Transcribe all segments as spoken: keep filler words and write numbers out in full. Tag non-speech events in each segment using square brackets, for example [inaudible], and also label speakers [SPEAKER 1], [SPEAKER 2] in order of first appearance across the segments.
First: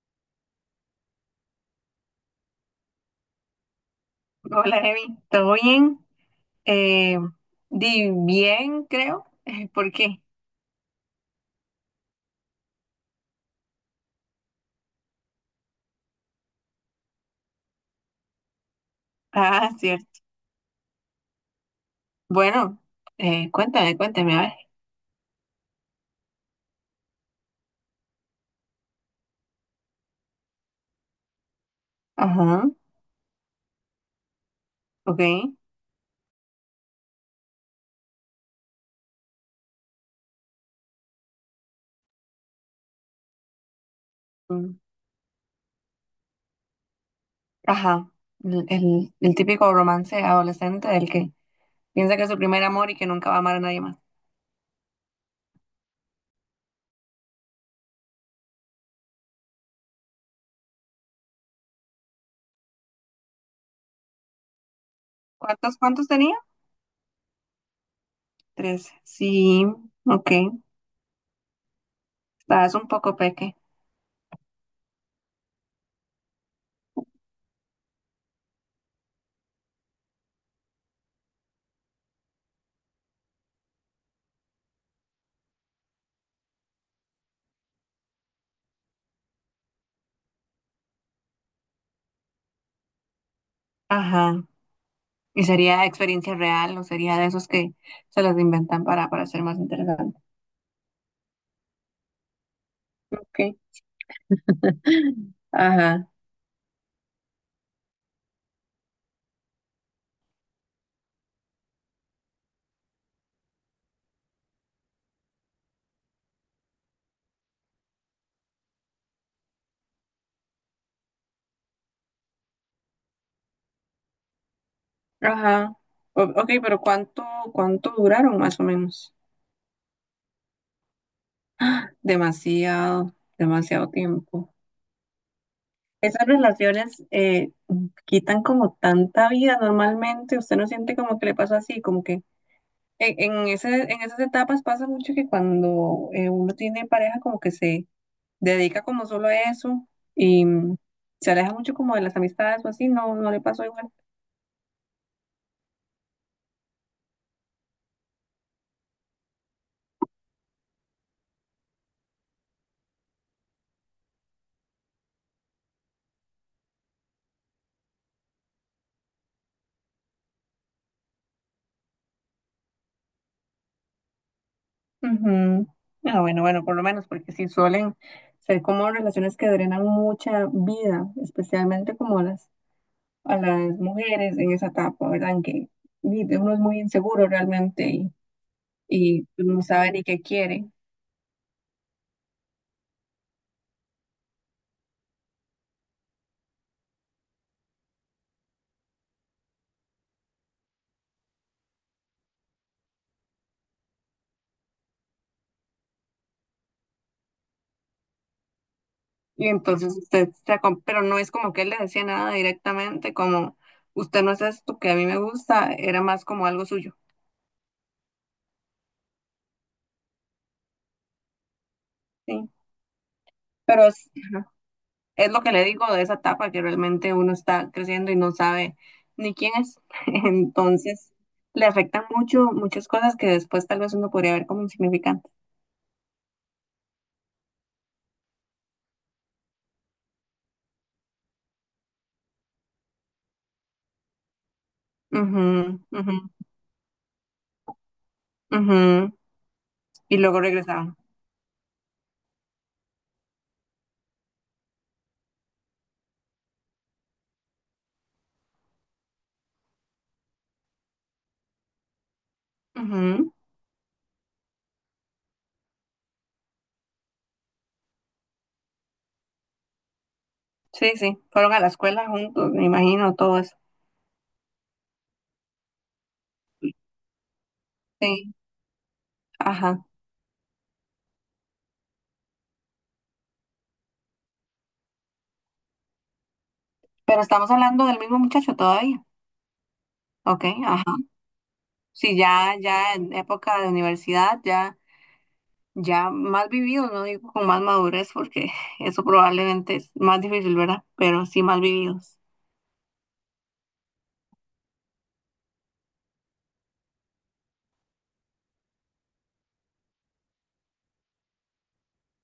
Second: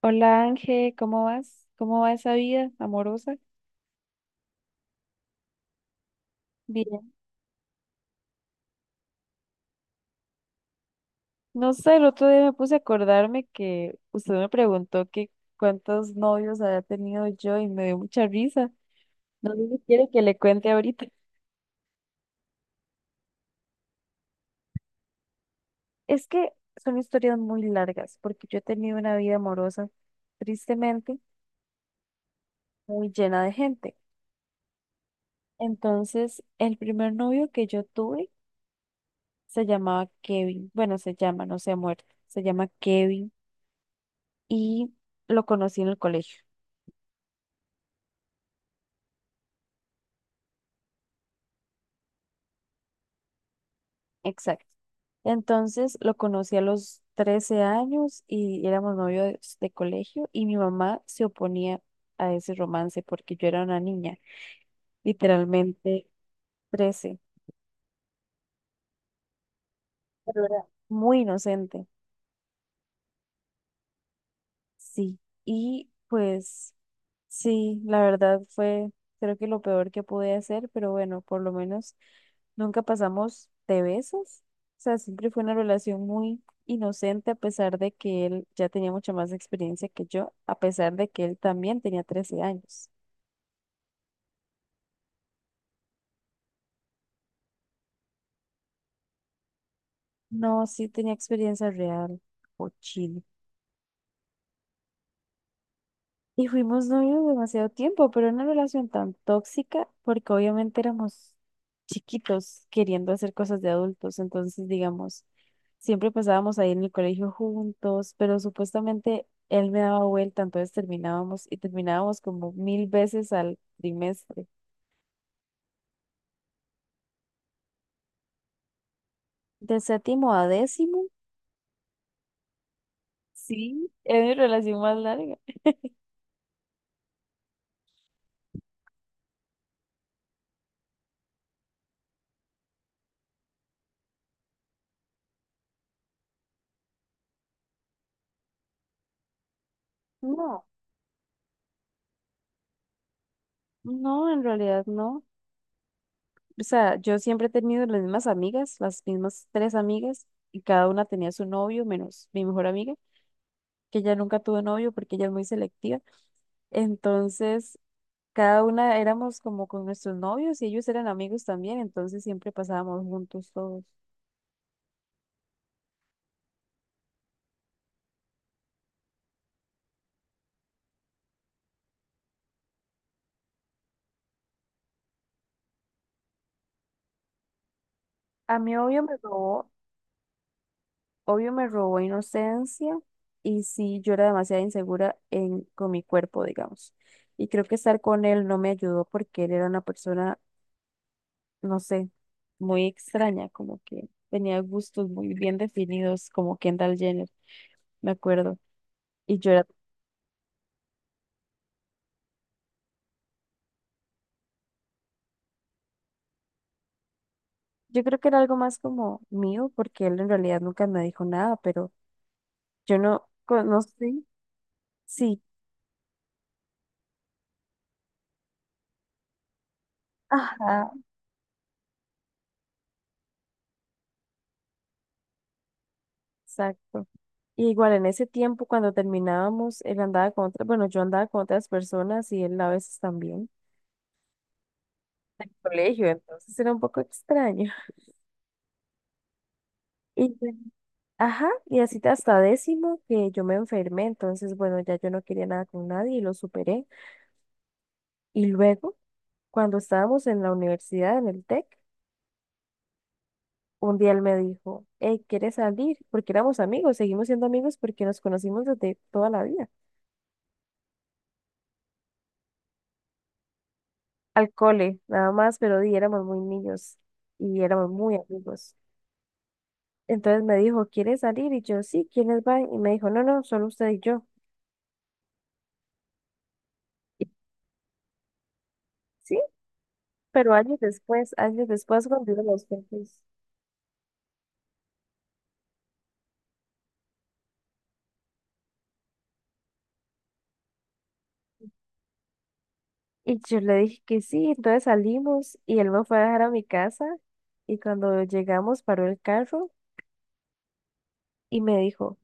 [SPEAKER 1] Hola Ángel, ¿cómo vas? ¿Cómo va esa vida amorosa?
[SPEAKER 2] Hola, Evi. ¿Todo bien?
[SPEAKER 1] Bien.
[SPEAKER 2] Eh, Di bien, creo. [laughs] Eh, ¿Por qué?
[SPEAKER 1] No sé, el otro día me puse a acordarme que usted me preguntó que cuántos novios había tenido yo y me dio mucha risa. No sé
[SPEAKER 2] Ah,
[SPEAKER 1] si quiere que
[SPEAKER 2] cierto.
[SPEAKER 1] le cuente ahorita.
[SPEAKER 2] Bueno, eh, cuéntame, cuéntame, a ver.
[SPEAKER 1] Es que son historias muy largas porque yo he tenido una vida amorosa, tristemente,
[SPEAKER 2] Ajá,
[SPEAKER 1] muy llena de gente.
[SPEAKER 2] ok.
[SPEAKER 1] Entonces, el primer novio que yo tuve se llamaba Kevin. Bueno, se llama, no se ha muerto. Se llama Kevin
[SPEAKER 2] Mm,
[SPEAKER 1] y lo conocí en el colegio.
[SPEAKER 2] ajá. El, el- el típico romance adolescente del que piensa que es su primer amor y que nunca va a amar a nadie más.
[SPEAKER 1] Exacto. Entonces lo conocí a los trece años y éramos novios de colegio y mi mamá se oponía a ese romance porque yo era una niña,
[SPEAKER 2] ¿Cuántos, cuántos
[SPEAKER 1] literalmente
[SPEAKER 2] tenía?
[SPEAKER 1] trece,
[SPEAKER 2] Tres. Sí, ok.
[SPEAKER 1] pero era muy inocente.
[SPEAKER 2] Estabas un poco peque.
[SPEAKER 1] Sí, y pues sí, la verdad fue, creo que lo peor que pude hacer, pero bueno, por lo menos nunca pasamos de besos. O sea, siempre fue una relación muy inocente, a pesar de que él ya tenía mucha más experiencia que yo, a pesar de que él también tenía trece años.
[SPEAKER 2] Ajá. ¿Y sería experiencia real o sería de esos que se los inventan para, para ser más interesante?
[SPEAKER 1] No, sí tenía experiencia real, o
[SPEAKER 2] Ok. [laughs] Ajá.
[SPEAKER 1] y fuimos novios demasiado tiempo, pero una relación tan tóxica porque obviamente éramos chiquitos queriendo hacer cosas de adultos. Entonces, digamos, siempre pasábamos ahí en el colegio juntos, pero supuestamente él me daba vuelta, entonces terminábamos y terminábamos como mil veces al trimestre.
[SPEAKER 2] Ajá. O- ok, pero ¿cuánto, cuánto duraron más o menos?
[SPEAKER 1] De séptimo a décimo,
[SPEAKER 2] Demasiado,
[SPEAKER 1] sí,
[SPEAKER 2] demasiado
[SPEAKER 1] es mi
[SPEAKER 2] tiempo.
[SPEAKER 1] relación más larga.
[SPEAKER 2] Esas relaciones eh, quitan como tanta vida normalmente. Usted no siente como que le pasa así, como que en, en ese, en esas etapas pasa mucho que cuando eh, uno tiene pareja como que se dedica como solo a eso y
[SPEAKER 1] No.
[SPEAKER 2] mm, se aleja mucho como de las amistades o así, no, no le pasó igual.
[SPEAKER 1] No, en realidad no. O sea, yo siempre he tenido las mismas amigas, las mismas tres amigas, y cada una tenía su novio, menos mi mejor amiga, que ella nunca tuvo novio porque ella es muy selectiva. Entonces, cada una éramos como con nuestros novios y ellos eran amigos también, entonces siempre pasábamos juntos todos.
[SPEAKER 2] Ujú. Ah, bueno, bueno, por lo menos, porque sí suelen ser como relaciones que drenan mucha vida, especialmente como a las, a las mujeres en esa etapa, ¿verdad? En que di- uno es muy inseguro realmente y,
[SPEAKER 1] A mí obvio me
[SPEAKER 2] y no
[SPEAKER 1] robó,
[SPEAKER 2] sabe ni qué quiere.
[SPEAKER 1] obvio me robó inocencia y sí, yo era demasiado insegura en, con mi cuerpo, digamos. Y creo que estar con él no me ayudó porque él era una persona no sé, muy extraña, como que tenía gustos muy bien definidos, como Kendall Jenner, me acuerdo. Y
[SPEAKER 2] Y
[SPEAKER 1] yo era,
[SPEAKER 2] entonces usted se acom- pero no es como que él le decía nada directamente, como usted no es esto que a mí me gusta, era más como algo suyo,
[SPEAKER 1] yo creo que era algo más como mío, porque él en realidad nunca me dijo nada, pero
[SPEAKER 2] ¿sí?
[SPEAKER 1] yo no
[SPEAKER 2] Pero
[SPEAKER 1] conocí,
[SPEAKER 2] es
[SPEAKER 1] sí,
[SPEAKER 2] lo que le digo de esa etapa que realmente uno está creciendo y no sabe ni quién es. [laughs]
[SPEAKER 1] ajá,
[SPEAKER 2] Entonces, le afectan mucho muchas cosas que después tal vez uno podría ver como insignificantes.
[SPEAKER 1] exacto. Y igual en ese tiempo cuando terminábamos, él andaba con otras, bueno, yo andaba con otras personas y él a veces también,
[SPEAKER 2] Ujú,
[SPEAKER 1] colegio,
[SPEAKER 2] ujú,
[SPEAKER 1] entonces era un poco extraño.
[SPEAKER 2] ujú.
[SPEAKER 1] [laughs]
[SPEAKER 2] Y
[SPEAKER 1] Y
[SPEAKER 2] luego regresaban.
[SPEAKER 1] Ajá, y así hasta décimo que yo me enfermé, entonces bueno, ya yo no quería nada con nadie y lo superé. Y luego, cuando estábamos en la universidad, en el TEC,
[SPEAKER 2] Ujú.
[SPEAKER 1] un día él me dijo, hey, ¿quieres salir? Porque éramos amigos, seguimos siendo amigos porque nos conocimos desde toda la vida.
[SPEAKER 2] Sí, sí, fueron a la escuela juntos, me imagino, todo eso.
[SPEAKER 1] Al cole, nada más, pero di, éramos muy niños y éramos muy
[SPEAKER 2] Sí,
[SPEAKER 1] amigos.
[SPEAKER 2] ajá.
[SPEAKER 1] Entonces me dijo, ¿quieres salir? Y yo, sí, ¿quiénes van? Y me dijo, no, no, solo usted y yo.
[SPEAKER 2] Pero
[SPEAKER 1] y
[SPEAKER 2] estamos hablando del mismo muchacho todavía.
[SPEAKER 1] Sí,
[SPEAKER 2] Ok,
[SPEAKER 1] pero años
[SPEAKER 2] ajá.
[SPEAKER 1] después, años después,
[SPEAKER 2] Sí,
[SPEAKER 1] cuando iba a
[SPEAKER 2] ya,
[SPEAKER 1] los TEC.
[SPEAKER 2] ya en época de universidad, ya. Ya más vividos, no digo con más madurez, porque [laughs] eso probablemente es más difícil, ¿verdad? Pero sí más vividos.
[SPEAKER 1] Y yo le dije que sí, entonces salimos y él me fue a dejar a mi casa y cuando llegamos paró el carro y me dijo,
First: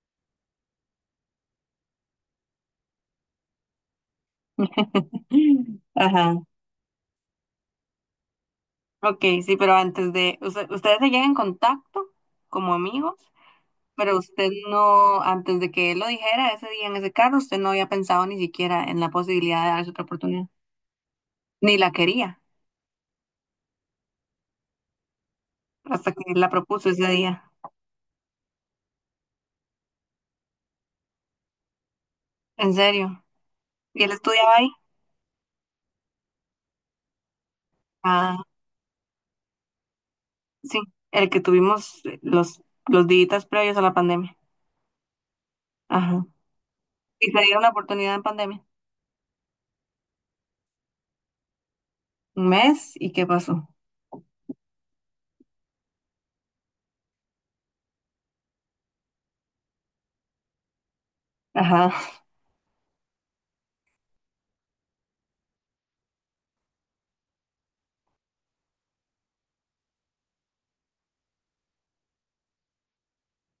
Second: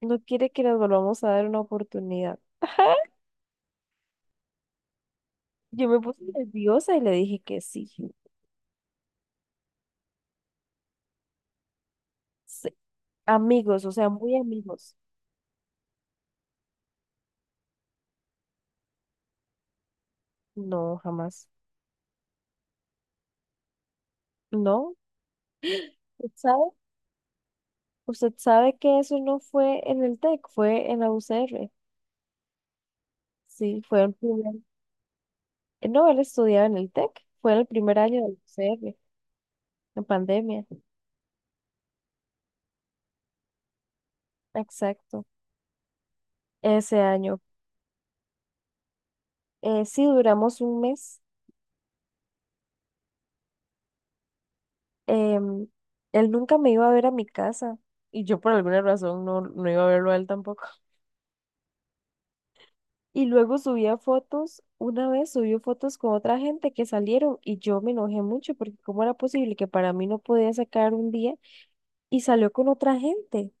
[SPEAKER 1] ¿no quiere que nos volvamos a dar una oportunidad? [laughs]
[SPEAKER 2] [laughs]
[SPEAKER 1] Yo me puse
[SPEAKER 2] Ajá.
[SPEAKER 1] nerviosa y le dije que sí.
[SPEAKER 2] Ok, sí, pero antes de, usted- ustedes se llegan en contacto
[SPEAKER 1] Sí,
[SPEAKER 2] como amigos,
[SPEAKER 1] amigos, o sea,
[SPEAKER 2] pero
[SPEAKER 1] muy
[SPEAKER 2] usted
[SPEAKER 1] amigos.
[SPEAKER 2] no, antes de que él lo dijera ese día en ese carro, usted no había pensado ni siquiera en la posibilidad de darse otra oportunidad,
[SPEAKER 1] No, jamás.
[SPEAKER 2] ni la quería,
[SPEAKER 1] No.
[SPEAKER 2] hasta que
[SPEAKER 1] ¿Usted
[SPEAKER 2] él la
[SPEAKER 1] sabe?
[SPEAKER 2] propuso ese día.
[SPEAKER 1] ¿Usted sabe que eso no fue en el TEC, fue en la U C R?
[SPEAKER 2] ¿En serio?
[SPEAKER 1] Sí, fue
[SPEAKER 2] ¿Y él
[SPEAKER 1] el
[SPEAKER 2] estudiaba
[SPEAKER 1] primer...
[SPEAKER 2] ahí?
[SPEAKER 1] No, él estudiaba en el TEC, fue en el primer año de la
[SPEAKER 2] Ah,
[SPEAKER 1] U C R, en pandemia.
[SPEAKER 2] sí, el que tuvimos los, los días previos a la pandemia.
[SPEAKER 1] Exacto,
[SPEAKER 2] Ajá.
[SPEAKER 1] ese
[SPEAKER 2] Y
[SPEAKER 1] año.
[SPEAKER 2] se dieron la oportunidad en pandemia.
[SPEAKER 1] Eh, sí, duramos un mes.
[SPEAKER 2] Un mes y qué pasó.
[SPEAKER 1] Em, Él nunca me iba a ver a mi casa y yo por alguna razón no, no iba a verlo a él tampoco.
[SPEAKER 2] Ajá.
[SPEAKER 1] Y luego subía fotos, una vez subió fotos con otra gente que salieron y yo me enojé mucho porque cómo era posible que para mí no podía sacar un día y salió con otra gente.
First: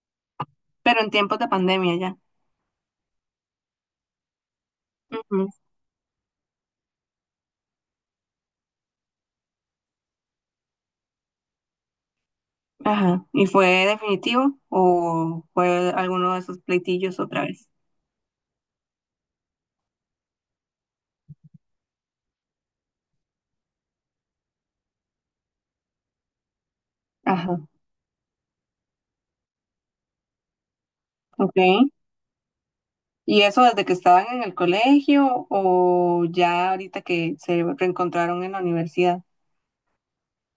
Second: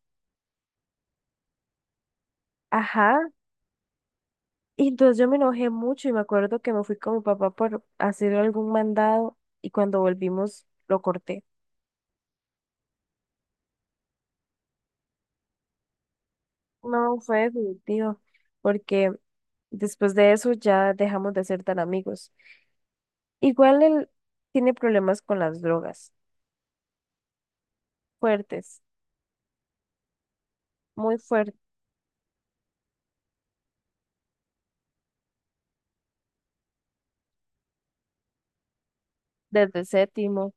[SPEAKER 2] Pero en tiempos de pandemia ya.
[SPEAKER 1] Ajá. Y entonces yo me
[SPEAKER 2] Ujú.
[SPEAKER 1] enojé mucho y me acuerdo que me fui con mi papá por hacer algún mandado y cuando volvimos lo corté.
[SPEAKER 2] Ajá. ¿Y fue definitivo o fue alguno de esos
[SPEAKER 1] No,
[SPEAKER 2] pleitillos
[SPEAKER 1] fue
[SPEAKER 2] otra vez?
[SPEAKER 1] definitivo, porque después de eso ya dejamos de ser tan amigos. Igual él tiene problemas con las drogas,
[SPEAKER 2] Ajá.
[SPEAKER 1] fuertes, muy fuertes,
[SPEAKER 2] Ok. ¿Y eso desde que estaban en el colegio o ya ahorita que se reencontraron en la universidad?
[SPEAKER 1] desde séptimo,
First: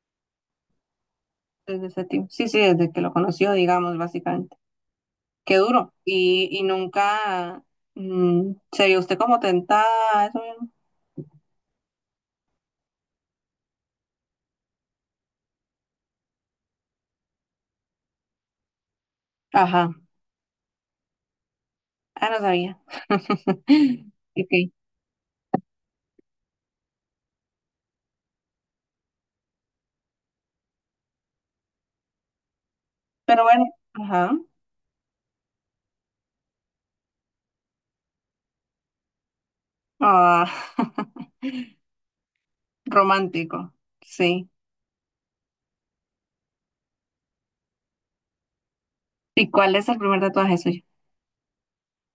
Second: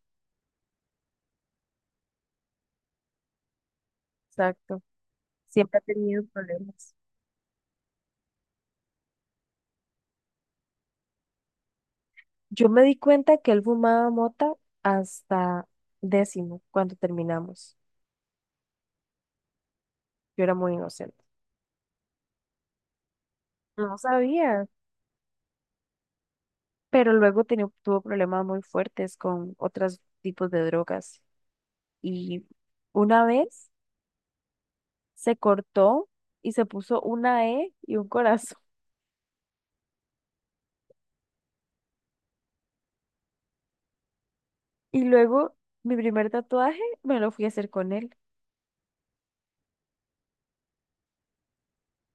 [SPEAKER 2] Desde ese tiempo. Sí, sí, desde que lo conoció, digamos, básicamente.
[SPEAKER 1] exacto.
[SPEAKER 2] Qué
[SPEAKER 1] Siempre ha
[SPEAKER 2] duro.
[SPEAKER 1] tenido
[SPEAKER 2] Y, y
[SPEAKER 1] problemas.
[SPEAKER 2] nunca mm, se vio usted como tentada a eso mismo.
[SPEAKER 1] Yo me di cuenta que él fumaba mota hasta décimo, cuando terminamos.
[SPEAKER 2] Ajá.
[SPEAKER 1] Yo era muy inocente.
[SPEAKER 2] Ah, no sabía.
[SPEAKER 1] No
[SPEAKER 2] [laughs] Ok.
[SPEAKER 1] sabía, pero luego tenía- tuvo problemas muy fuertes con otros tipos de drogas. Y una
[SPEAKER 2] Pero bueno,
[SPEAKER 1] vez...
[SPEAKER 2] ajá.
[SPEAKER 1] se cortó y se puso una E y un corazón. [laughs]
[SPEAKER 2] Ah, [laughs] romántico. Sí.
[SPEAKER 1] Y luego mi primer tatuaje me lo fui a hacer con él,
[SPEAKER 2] ¿Y cuál es el primer tatuaje suyo?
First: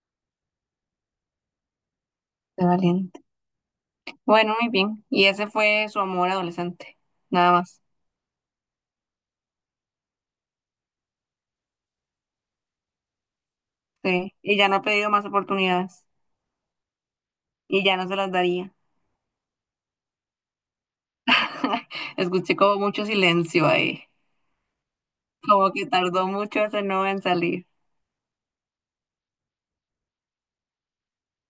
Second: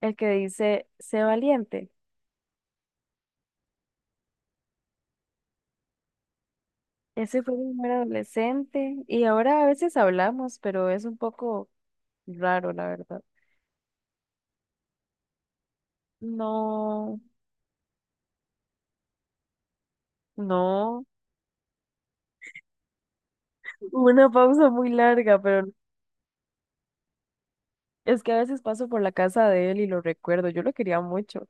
[SPEAKER 1] el que dice, sé valiente.
[SPEAKER 2] De valiente. Bueno, muy bien. Y ese fue su amor adolescente.
[SPEAKER 1] Ese
[SPEAKER 2] Nada
[SPEAKER 1] fue mi
[SPEAKER 2] más.
[SPEAKER 1] primer adolescente y ahora a veces hablamos, pero es un poco raro, la verdad.
[SPEAKER 2] Sí. Y ya no ha pedido más oportunidades.
[SPEAKER 1] No,
[SPEAKER 2] Y ya no se las daría.
[SPEAKER 1] no,
[SPEAKER 2] [laughs] Escuché como mucho silencio ahí.
[SPEAKER 1] hubo una pausa muy larga, pero
[SPEAKER 2] Como que tardó mucho ese no en salir.
[SPEAKER 1] es que a veces paso por la casa de él y lo recuerdo, yo lo quería mucho.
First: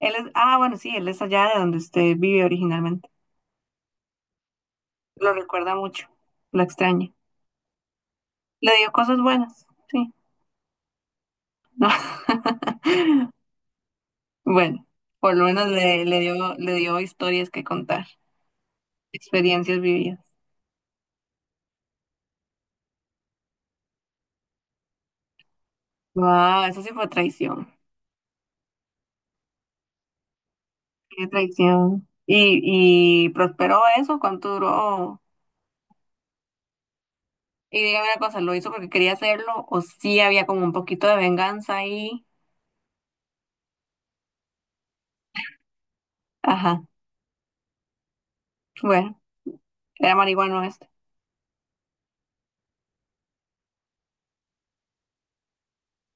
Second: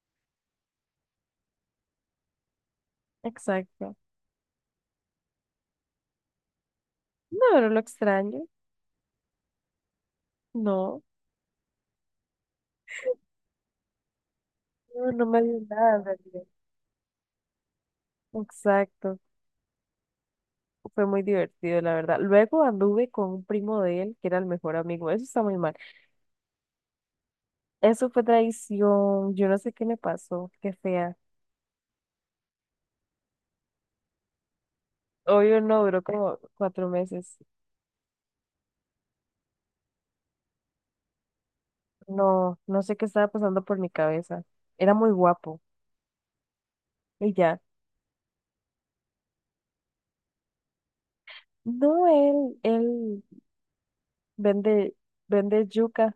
[SPEAKER 2] Él es, ah, bueno, sí, él es allá de donde usted vive originalmente.
[SPEAKER 1] Exacto.
[SPEAKER 2] Lo recuerda mucho. Lo extraña.
[SPEAKER 1] No, no lo extraño,
[SPEAKER 2] Le dio cosas buenas. Sí.
[SPEAKER 1] no,
[SPEAKER 2] [laughs] Bueno,
[SPEAKER 1] no, no
[SPEAKER 2] por
[SPEAKER 1] me
[SPEAKER 2] lo
[SPEAKER 1] dio
[SPEAKER 2] menos
[SPEAKER 1] nada en
[SPEAKER 2] le, le
[SPEAKER 1] realidad.
[SPEAKER 2] dio, le dio historias que contar,
[SPEAKER 1] Exacto.
[SPEAKER 2] experiencias vividas.
[SPEAKER 1] Fue muy divertido, la verdad. Luego anduve con un primo de él, que era el mejor amigo. Eso está muy mal.
[SPEAKER 2] Wow, eso sí fue traición.
[SPEAKER 1] Eso fue traición. Yo no sé qué me pasó. Qué fea.
[SPEAKER 2] Qué traición. ¿Y, y prosperó eso? ¿Cuánto duró?
[SPEAKER 1] Obvio no, duró como cuatro meses.
[SPEAKER 2] Y dígame una cosa, ¿lo hizo porque quería hacerlo o sí había como un poquito de venganza ahí?
[SPEAKER 1] No, no sé qué estaba pasando por mi cabeza. Era muy guapo.
[SPEAKER 2] Ajá,
[SPEAKER 1] Y ya.
[SPEAKER 2] bueno, era marihuano este.
[SPEAKER 1] No, él, él vende, vende yuca,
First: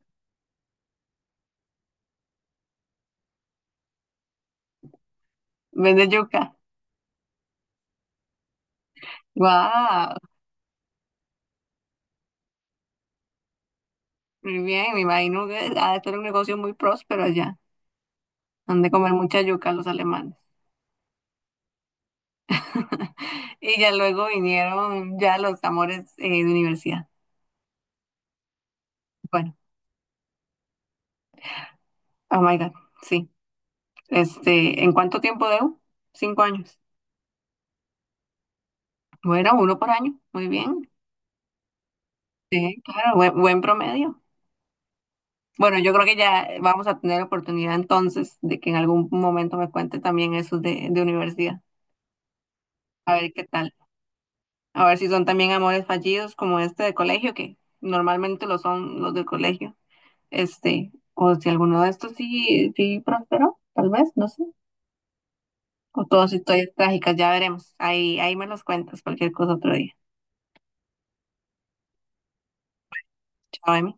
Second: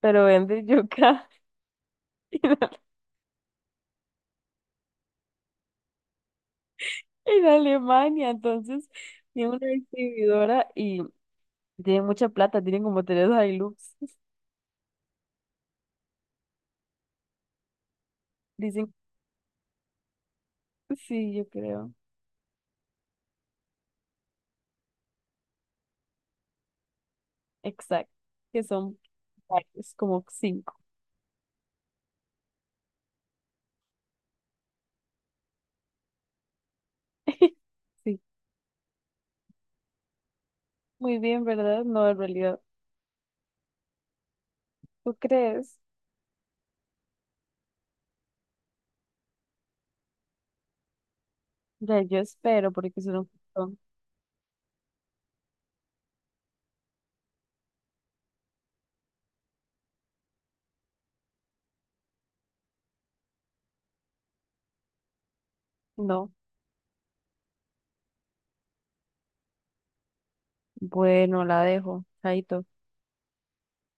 [SPEAKER 1] pero vende yuca [laughs] en,
[SPEAKER 2] Vende yuca.
[SPEAKER 1] en Alemania. Entonces, tiene una
[SPEAKER 2] Wow,
[SPEAKER 1] distribuidora y tiene mucha plata. Tienen como tres Hilux. [laughs]
[SPEAKER 2] muy bien, me imagino que ha de ser un negocio muy próspero allá. Han de
[SPEAKER 1] Dicen,
[SPEAKER 2] comer mucha yuca los alemanes.
[SPEAKER 1] sí, yo creo.
[SPEAKER 2] [laughs] Y ya luego vinieron ya los amores eh, de universidad.
[SPEAKER 1] Exacto, que son
[SPEAKER 2] Bueno,
[SPEAKER 1] varios, como cinco.
[SPEAKER 2] oh my God, sí. Este, ¿en cuánto tiempo debo? Cinco años.
[SPEAKER 1] [laughs] Sí,
[SPEAKER 2] Bueno, uno por año. Muy bien.
[SPEAKER 1] muy bien, ¿verdad? No, en realidad,
[SPEAKER 2] Sí, claro, buen, buen promedio.
[SPEAKER 1] ¿tú crees?
[SPEAKER 2] Bueno, yo creo que ya vamos a tener oportunidad entonces de que en algún momento me cuente también esos de, de universidad.
[SPEAKER 1] Ya, yo espero, porque si
[SPEAKER 2] A
[SPEAKER 1] no,
[SPEAKER 2] ver qué tal. A ver si son también amores fallidos como este de colegio, que normalmente lo son los de colegio. Este, o si alguno de estos sí, sí prosperó, tal vez, no sé. O
[SPEAKER 1] no.
[SPEAKER 2] todas sus historias trágicas, ya veremos. Ahí, ahí me los cuentas cualquier cosa otro día.
[SPEAKER 1] Bueno, la dejo. Chaito.
[SPEAKER 2] Chao, Emi.